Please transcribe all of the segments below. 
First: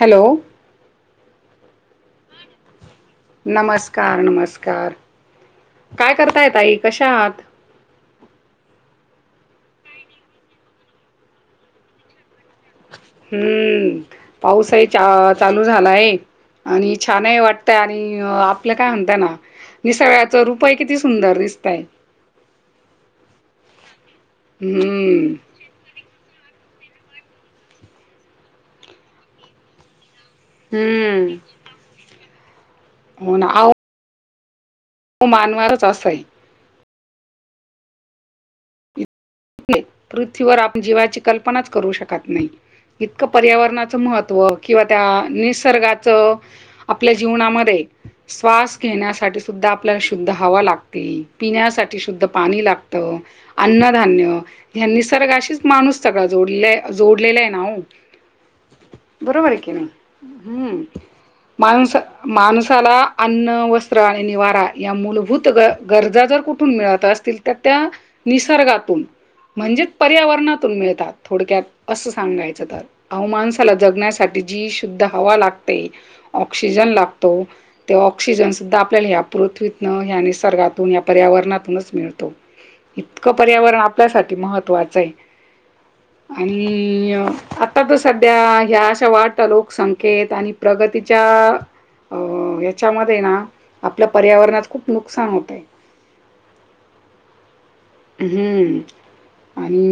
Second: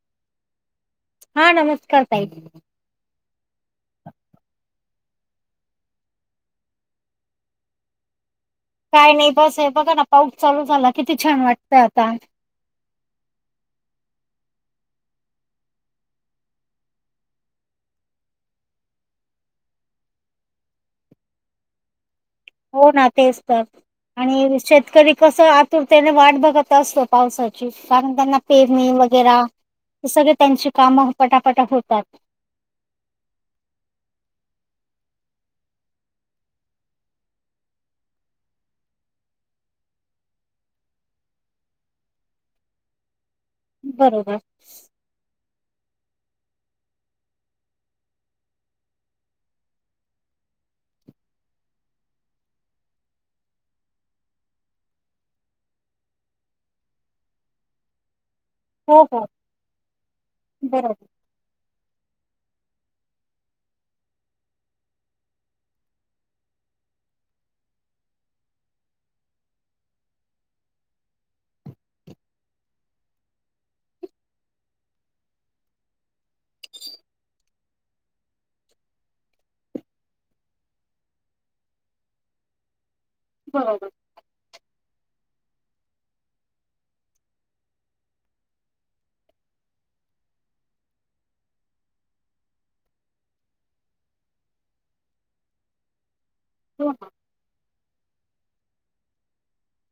Hello. हा नमस्कार ताई. नमस्कार नमस्कार काय करताय ताई? कशा आहात? काय नाही बस आहे बघा ना पाऊस चालू झाला किती छान वाटतं आता. हम्म, पाऊस आहे चा-चालू झालाय. आणि छानही वाटतय आणि आपलं काय म्हणताय ना. निसर्गाचं रूप ही किती सुंदर दिसतय. हो ना तेच तर आणि शेतकरी हम्म कसं आ तुरतेने वाट बघत असतो पावसाची कारण त्यांना पेरणी वगैरा ते सगळे त्यांची कामं हम्म पटापटा होतात. हो ना. ह्यो मानवारच असं आहे. पृथ्वीवर आपण जीवाची कल्पनाच करू शकत नाही. इतकं पर्यावरणाचं बरोबर महत्त्व किंवा त्या निसर्गाच आपल्या जीवनामध्ये श्वास घेण्यासाठी सुद्धा आपल्याला शुद्ध हवा लागते. पिण्यासाठी शुद्ध पाणी लागत. अन्नधान्य ह्मा निसर्गाशीच माणूस सगळा जोडले जोडलेला आहे ना ओ. हो हो बरोबर आहे की नाही. हम्म. बरोबर माणूस-माणसाला अन्न, वस्त्र आणि निवारा या मूलभूत गरजा जर कु ठून मिळतं असतील तर त्या निसर्गातून. म्हणजेचं पर्यावरणातून मिळतात. थोडक्यात असं सांगायचं तर. अव माणसाला जगण्यासाठी जी शुद्ध हवा लागते, ऑक्सिजन लागतो ते ऑक्सिजनसद्धा आपल्याला ह्या पृथ्वीतनं, ह्या निसर्गातून, या पर्यावरणातूनचं मिळतो. इतकं पर्यावरणं बरोबर आपल्यासाठी महत्त्वाचं आहे. आणि आता तर सध्या ह्या अश्या वाढत्या लोकसंख्येत आणि प्रगतीच्या अं यांच्या मध्ये ना आपल्या पर्यावरणात खूप नुकसान होतयं. हो ना. हम्म. आणि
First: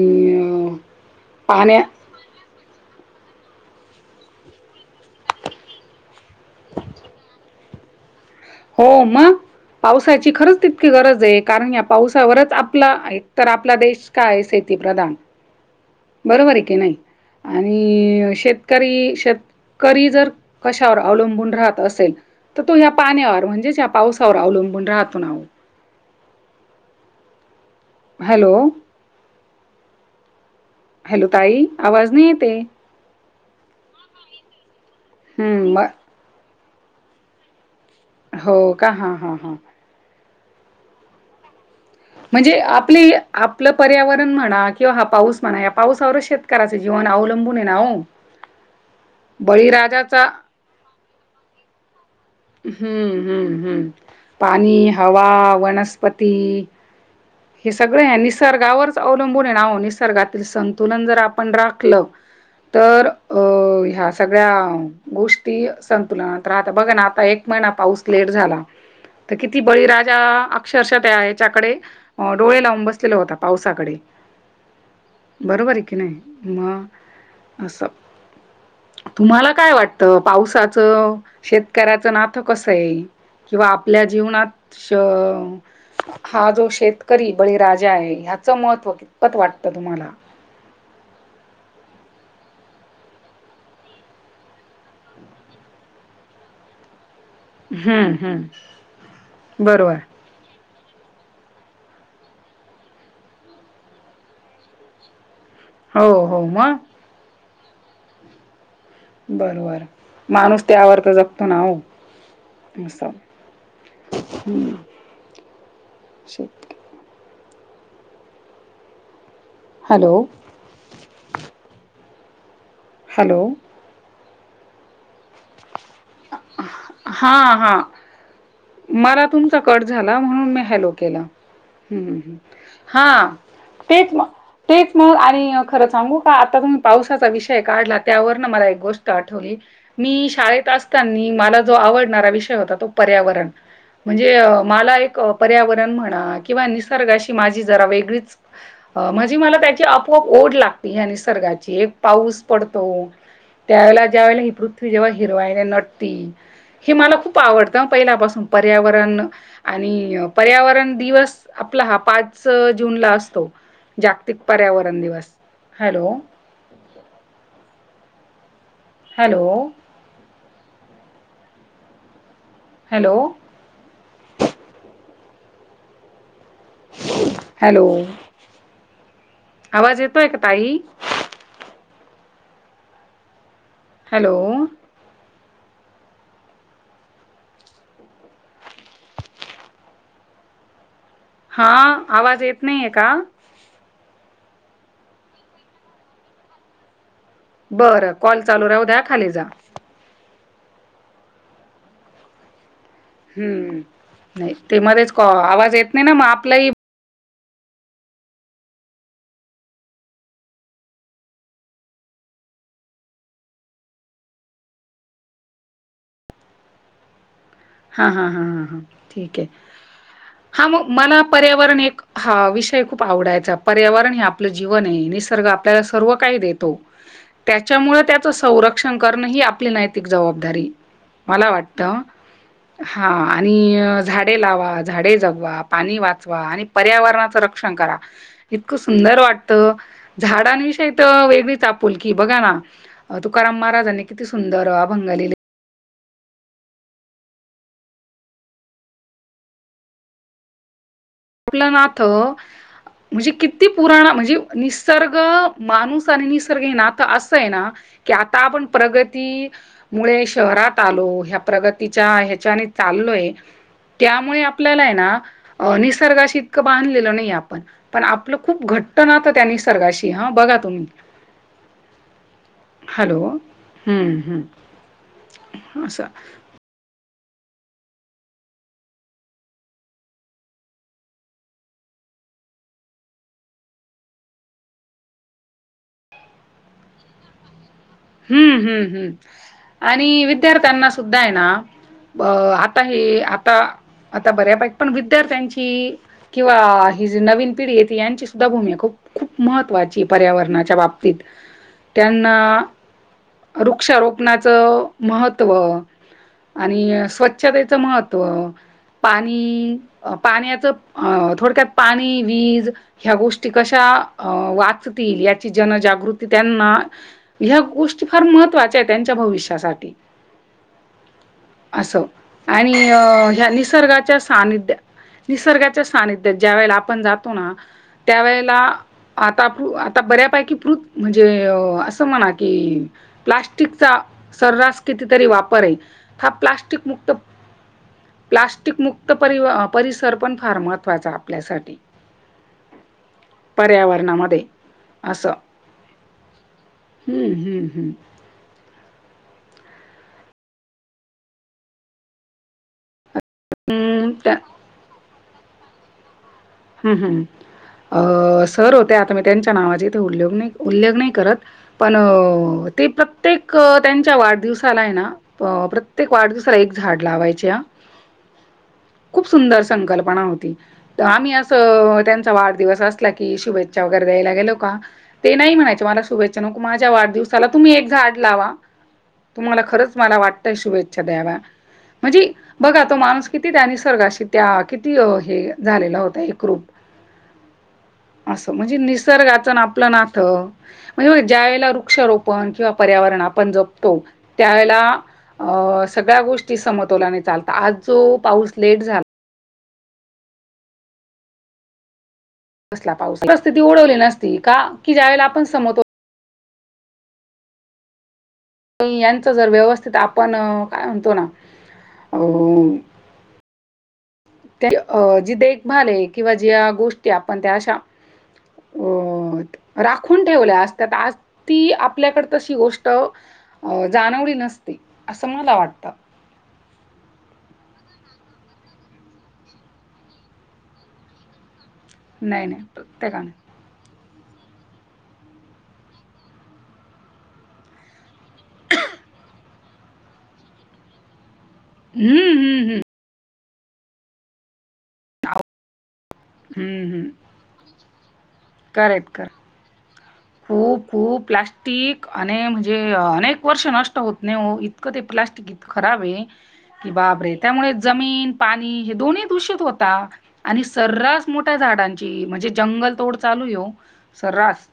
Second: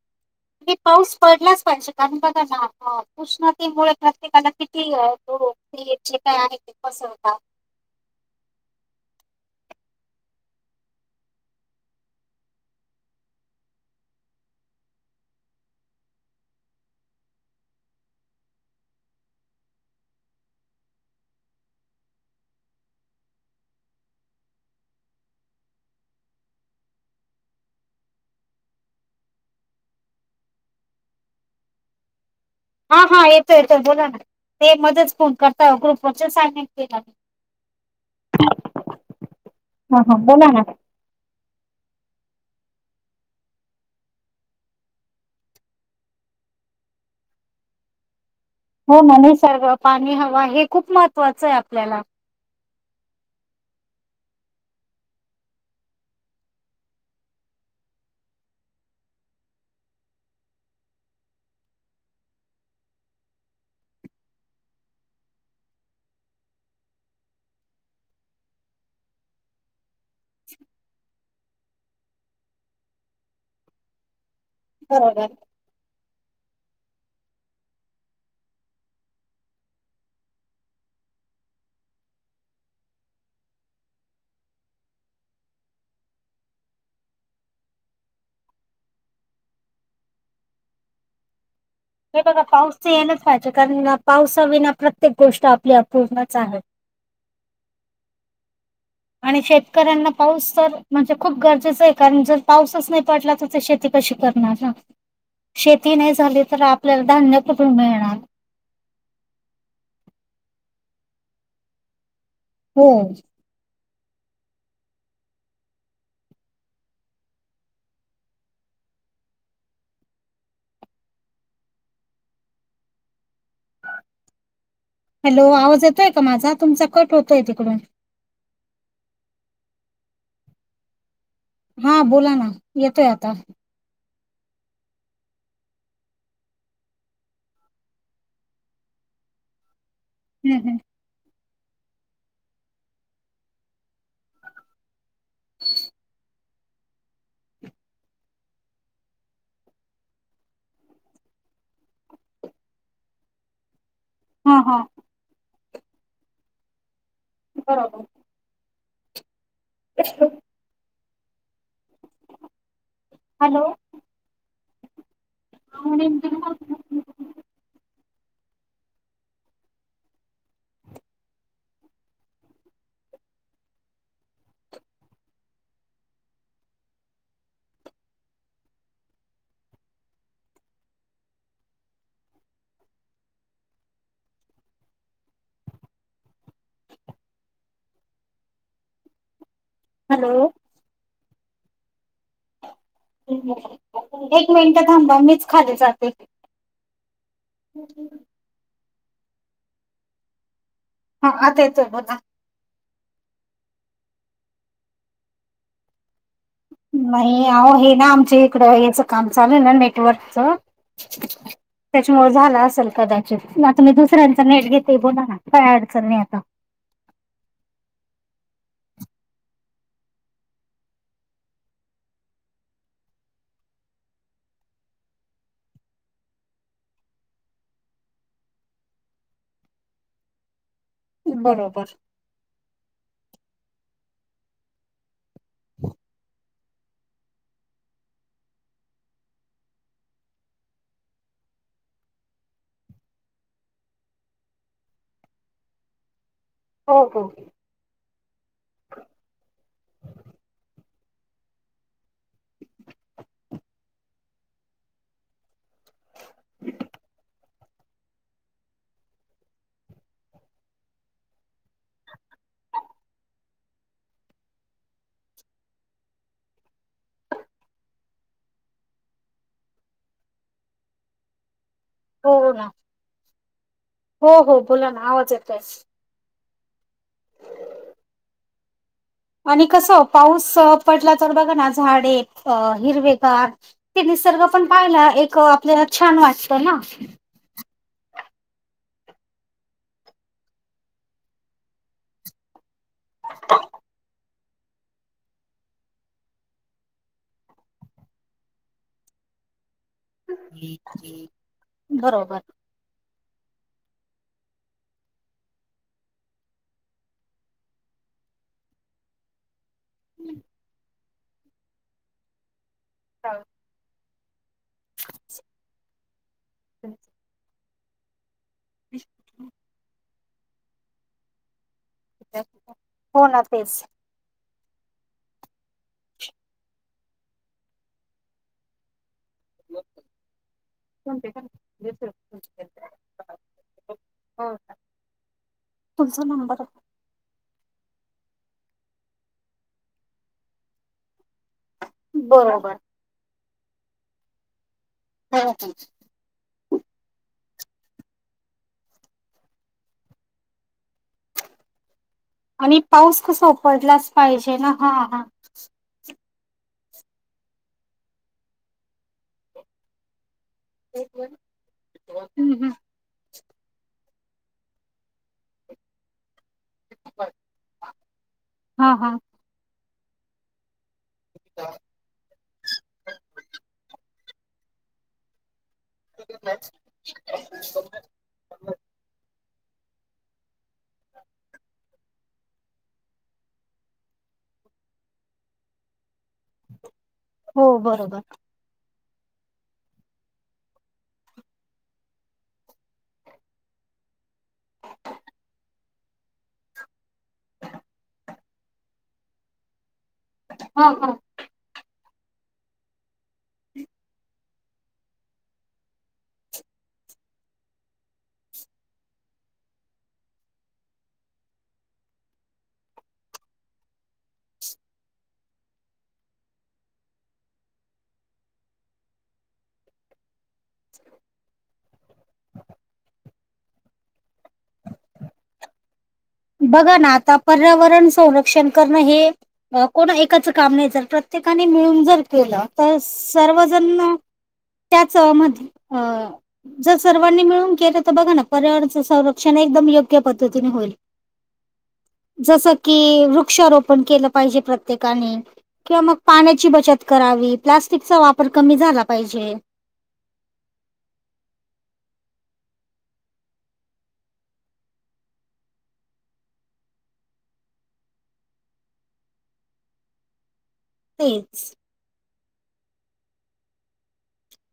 आणि पाऊस पडलाचं पाण्या पाहिजे कारणं बघा ना आता उष्णतेमुळे प्रत्येकाला किती रोग ते जे काय आहे ते पसरतात. हो मगं. पावसाची खरंच तितकी गरज आहे कारण या पावसावरच आपला एक तर आपला देश काये शेती प्रदान. बरोबर आहे की नाही? आणि शेतकरी शेतं करी जर कशावर अवलंबून राहत असेल तो ह्या पाण्यावर म्हणजेचं या पावसावर अवलंबून राहतो ना ओ. हॅलो हॅलो, ताई आवाज नाही येतये. हा हा येतो येतो बोला ना ते मध्येचं फोन हम्म करता मग ग्रुप वरती सायलेंट केला म हो का हा हा हा हा हा बोला ना म्हणजे आपली आपलं पर्यावरणं म्हणा किंवा हा पाऊस म्हणा या पाऊसावर शेत कराचं जीवन अवलंबून आहे ना ओ. हो म निसर्ग, पाणी, हवा हे खूप महत्त्वाचंय आपल्याला हम्म हम्म हम्म पाणी, हवा, वनस्पती हे सगळ निसर्गावरचं अवलंबून ये नाओ निसर्गातील संतुलनं जर आपण राखलं. तर अ ह्या सगळ्या गोष्टी संतुलनात राहता बघा ना आता एक महिना पाऊस लेट झाला. त किती बळीराजा अक्षरशः त्या ह्याच्याकडे अ डोळे लावून बसलेला होता पावसाकडे बरोबर. बरोबर आहे की नाय म असं तुम्हाला काय वाटतं पावसाचं शेतकऱ्याचं नातं कसंय. किंवा आपल्या जीवनात श हा जो शेत तरी बळी राजा आहे ह्याचं महत्त्व कितपत वाटतं तुम्हाला? हे बघा पाऊस येलचं पाहिजे कारण पावसा विना प्रत्येक गोष्ट आपल्या पूर्णचं आहे. हम्म, हम्म आणि शेतकऱ्यांना पाऊस तर म्हणजे खूप गरजेच आहे कारण जर पाऊसचं नाय पडला तर तो शेती कशी करणार सांग [unintelligible] शेती हो, नाही झाली हो. तर मग? आपल्याला धान्य कुठूनं मिळणार. बरोबर माणूस त्या वर तर जगतो ना ओ हो. असं हम्म, शेत हॅलो हॅलो हॅलो आवाज येतोय का माझा तुमचा कट होतोय हां, तिकडून हां. मला तुमचा कट झाला म्हणून मी हॅलो केला. हूं हा हूं बोला ना येतोय हा आता. तेच म तेच मग आणि खरं सांगू का आता तुम्ही पावसाचा विषय काढला त्यावर न मला एक गोष्ट आठवली. मी हम्म शाळेत हम्म. असतानी मला जो आवडणारा विषय होता तो पर्यावरण. म्हणजे मला एक पर्यावरण म्हणा किंवा निसर्गाशी माझी जरा वेगळीच म्हणजे मला त्याची आपोआप ओढ लागते ह्या निसर्गाची एक पाऊस पडतो. [unintelligible] त्यावेेळेला ज्यावेेळेला ही हा हा पृथ्वी जेव्हा हिरवाईने नटती हे मला खूप आवडतं हं बरोबर. पहिल्यापासून पर्यावरण आणि पर्यावरण दिवस आपला हा पाच जूनला असं तो हॅलो जागतिक पर्यावरण दिवस. हॅलो [unintelligible] हॅलो हॅलो हॅलो आवाज येतोय का ताई? हॅलो हॅलो हा आवाज येत नाहीये का? एक मिनट थांबा मीच खाली जाते. बरं कॉल चालू राहू द्या खाली जा. ह आता येतोय बोला हम्म नाही ते मध्येच आवाज येत नाही ना मग आपलाही नाही अहो हे ना आमच्या इकडं याच काम चालू आहे ना नेटवर्कच [inaudible] त्याच्यामुळे झाला असेल कदाचित आता मी दुसऱ्यांचा नेट घेते बोला ना काय अडचण नाही आता. हा हा हा हा ह ठीक आहे हा मग मला पर्यावरण एक हा विषय खूप आवडायचा पर्यावरण हे आपलं जीवन आहे निसर्ग आपल्याला सर्व काही देतो. त्याच्यामुळे त्याचं संरक्षण करणं ही आपली नैतिक जबाबदारी मला बरोबर वाटतं. हा आणि झाडे लावा झाडे जगवा पाणी वाचवा आणि पर्यावरणाचं रक्षण करा. इतकं सुंदर वाटतं झाडांविषयी तर वेगळीच आपुलकी बघा ना तुकाराम महाराजांनी किती सुंदर अभंग हो हो! आपलं नाथ म्हणजे किती पुराण म्हणजे निसर्ग माणूस आणि निसर्ग आहे ना आता असं आहे ना की आता आपण प्रगती मुळे शहरात आलो ह्या प्रगतीच्या ह्याच्याने चाललोय! त्यामुळे आपल्याला आहे ना निसर्गाशीतकं बांधलेलं नाही आपण. पण आपलं खूप घट्ट नातं आहे त्या निसर्गाशी हा, बघा तुम्ही! हो ना हॅलो हम्म हो हम्म हो बोला ना आवाज येतोय आस! आणि कसं पाऊस पडला तर बघा ना झाडे अ हिरवेगार ते निसर्ग पण पाहिला एक आपल्याला छान वाटत ना. हम्म हम्म हम्म आणि विद्यार्थ्यांना सुद्धा आहे ना अ आता हे आता आता बऱ्यापैकी पण विद्यार्थ्यांची किंवा ही जी नवीन पिढीेत यांची सुद्धा भूमिका खूप खूप महत्त्वाची पर्यावरणाच्या बाबतीत त्यांना बरोबर वृक्षारोपणाचं महत्त्व आणि स्वच्छतेच महत्त्व पाणी पाण्याच अ थोडक्यात पाणी वीज ह्या गोष्टी कशा वा चावयाची जनजागृती त्यांना ह गोष्टी फार मह त्वाच्या आहे त्यांच्या भविष्यासाठी. असं आणि हो ना ह्या तेच निसर्गाच्या सानिध्या निसर्गाच्या सानिध्यत ज्या वेळेला आपण जातो ना त्यावेेळेला आता आता बऱ्यापैकी प्रृथ फोन म्हणजे पे कर असं देते म्हणा फोन की पे कर. प्लास्टिक चा हो का? सर्रास किती तरी वापर आहे तुमचा हा नंबर प्लास्टिक क मुक्त प्लास्टिक मुक्त परिसर पण फार महत्वाचा आपल्यासाठी. बरोबर! पर्यावरणामध्ये अस [unintelligible] हम्म हम्म हम्म. आणि पाऊस कसा उकडलाच हम्म त्या पाहिजे ना हा हां. ह् हम्, सर होत्या आता मी त्यांच्या नावाची इथे उल्लेख नाही उल्लेख नाही करत पण हम्म, हम्म. ते प्रत्य प्त्येक त्यांच्या वाढदिवसाला आहे ना प्र प्रत्येक वाढदिवसाला एक झाड लावायचे आ. हा हा! खूप सुंदर संकल्पना होती आम्ही अस त्यांचा वाढदिवस असला की शुभेच्छा वगैरे द्यायला गेलो का ते नाही म्हय मला शुभेच्छा माझ्या वाढदिवसाला तुम्ही झाड लावा तुम्हाला खरंच मला वाटतंय शुभेच्छा द्याव म्हणजे बघा तो माणूस किती त्या निसर्गाशी त्या किती हे झालेला होता एक रूप. हो बरोबर म्हणजे निसर्गाचं ना आपलं नातं म्हणजे ज्या वेला वृक्षारोपण किंवा पर्यावरण आपण जपतो त्यावेेळेला अ सगळ्या गोष्टी समतोलाने चालत आज जो पाऊस लेट झाला. हो हो. कसला पाऊस आला परिस्थिती [inaudible] नसती का की ज्यावेला आपण समत यांचं जर व्यवस्थित आपण काय म्हणतो ना अ जी देखभाल आहे किंवा ज्या गोष्टी आपण त्या अशा अ राखून ठेवल्या असत्या आज ती आपल्याकड तशी गोष्ट अ जाणवली नसते असं मला वाटतं बघा ना आता पर्यावरण संरक्षण करणं हे कोण एकाचं काम नाही तर प्रत्येकाने मिळून विचार नाही केल नाही तर प्रत्येकाने सर्वजण त्याचमध्ये अ जर सर्वांनी मिळून केलं तर बघा ना पर्यावरणाच संरक्षण एकदम योग्य पद्धतीने होईल हम्म हम्म जसं हम् की वृक्षारोपण केलं पाहिजे प्रत्येकाने किंवा मग पाण्याची हम्म बचत हम्म. करावी. प्लास्टिकचा वापर कमी झाला करेक्ट करेक्ट. पाहिजे. खूप खूप प्लास्टिक आणि म्हणजे अनेक वर्ष नष्ट होत नाही हो इतकं ते प्लास्टिक खराब आहे की बापरे त्यामुळे जमीन, पाणी हे दोन्ही दूषित होता आणि सर्रास मोठ्या तेच. झाडांची म्हणजे जंगल तोड चालू हे ओ सर्रास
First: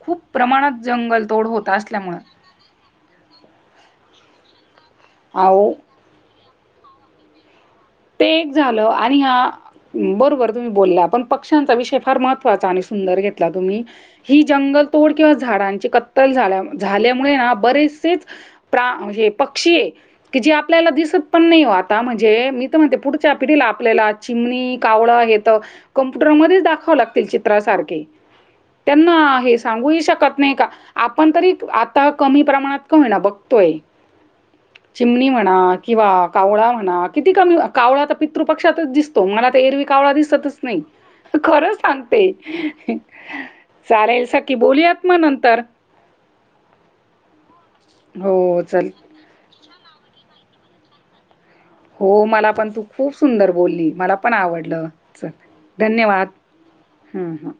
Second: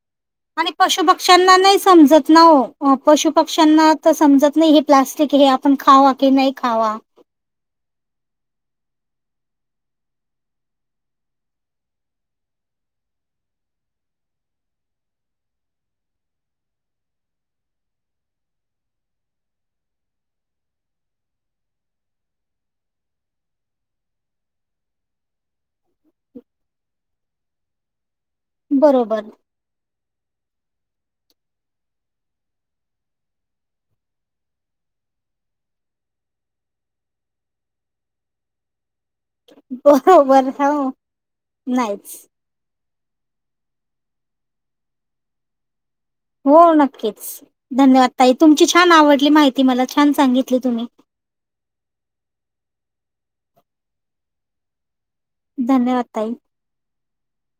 खूप आणि प्रमाणात पशु जंगल तोड पक्ष्यांना होत नाही असल्यामुळं समजत नव पशु पक्ष्यांना तर समजत नाही हे प्लास्टिक हे अहो आपण खावा की नाही खावा ते एक झालं आणि हा बरोबर तुम्ही बोलला पण पक्ष्यांचा विषय फार महत्त्वाचा आणि सुंदर घेतला तुम्ही ही जंगल तोड किंवा झाडांची कत्तल झाल्या झाल्यामुळे ना बरेचसेच प्रा हे पक्षी हे की जी आपल्याला दिसत पण नाही हो आता म्हणजे मी म्हणते पुढच्या पिढीला आपल्याला चिमणी कावळं हेे तं कम्प्युटरमध्येच दाखवाव लागतील चित्रासारखे त्यांना बरोबर हे सांगूही शकत नाही का आपण तरी आता कमी प्रमाणात का होईना बघतोय. चिमणी म्हणा किंवा कावळा म्हणा किती कमी कावळा तर पितृपक्षातच दिसतो मला तर एरवी कावळा बरोबर दिसतच नाही हो खरंच नाहीच. सांगते चालेल सकी बोलूयात मग नंतर हो नक्कीच धन्यवाद ताई हो तुमची चल छान आवडली माहिती मला छान सांगितली तुम्ही हो मला पण तू खूप सुंदर बोलली मला पण आवडलं धन्यवाद हम्म हम्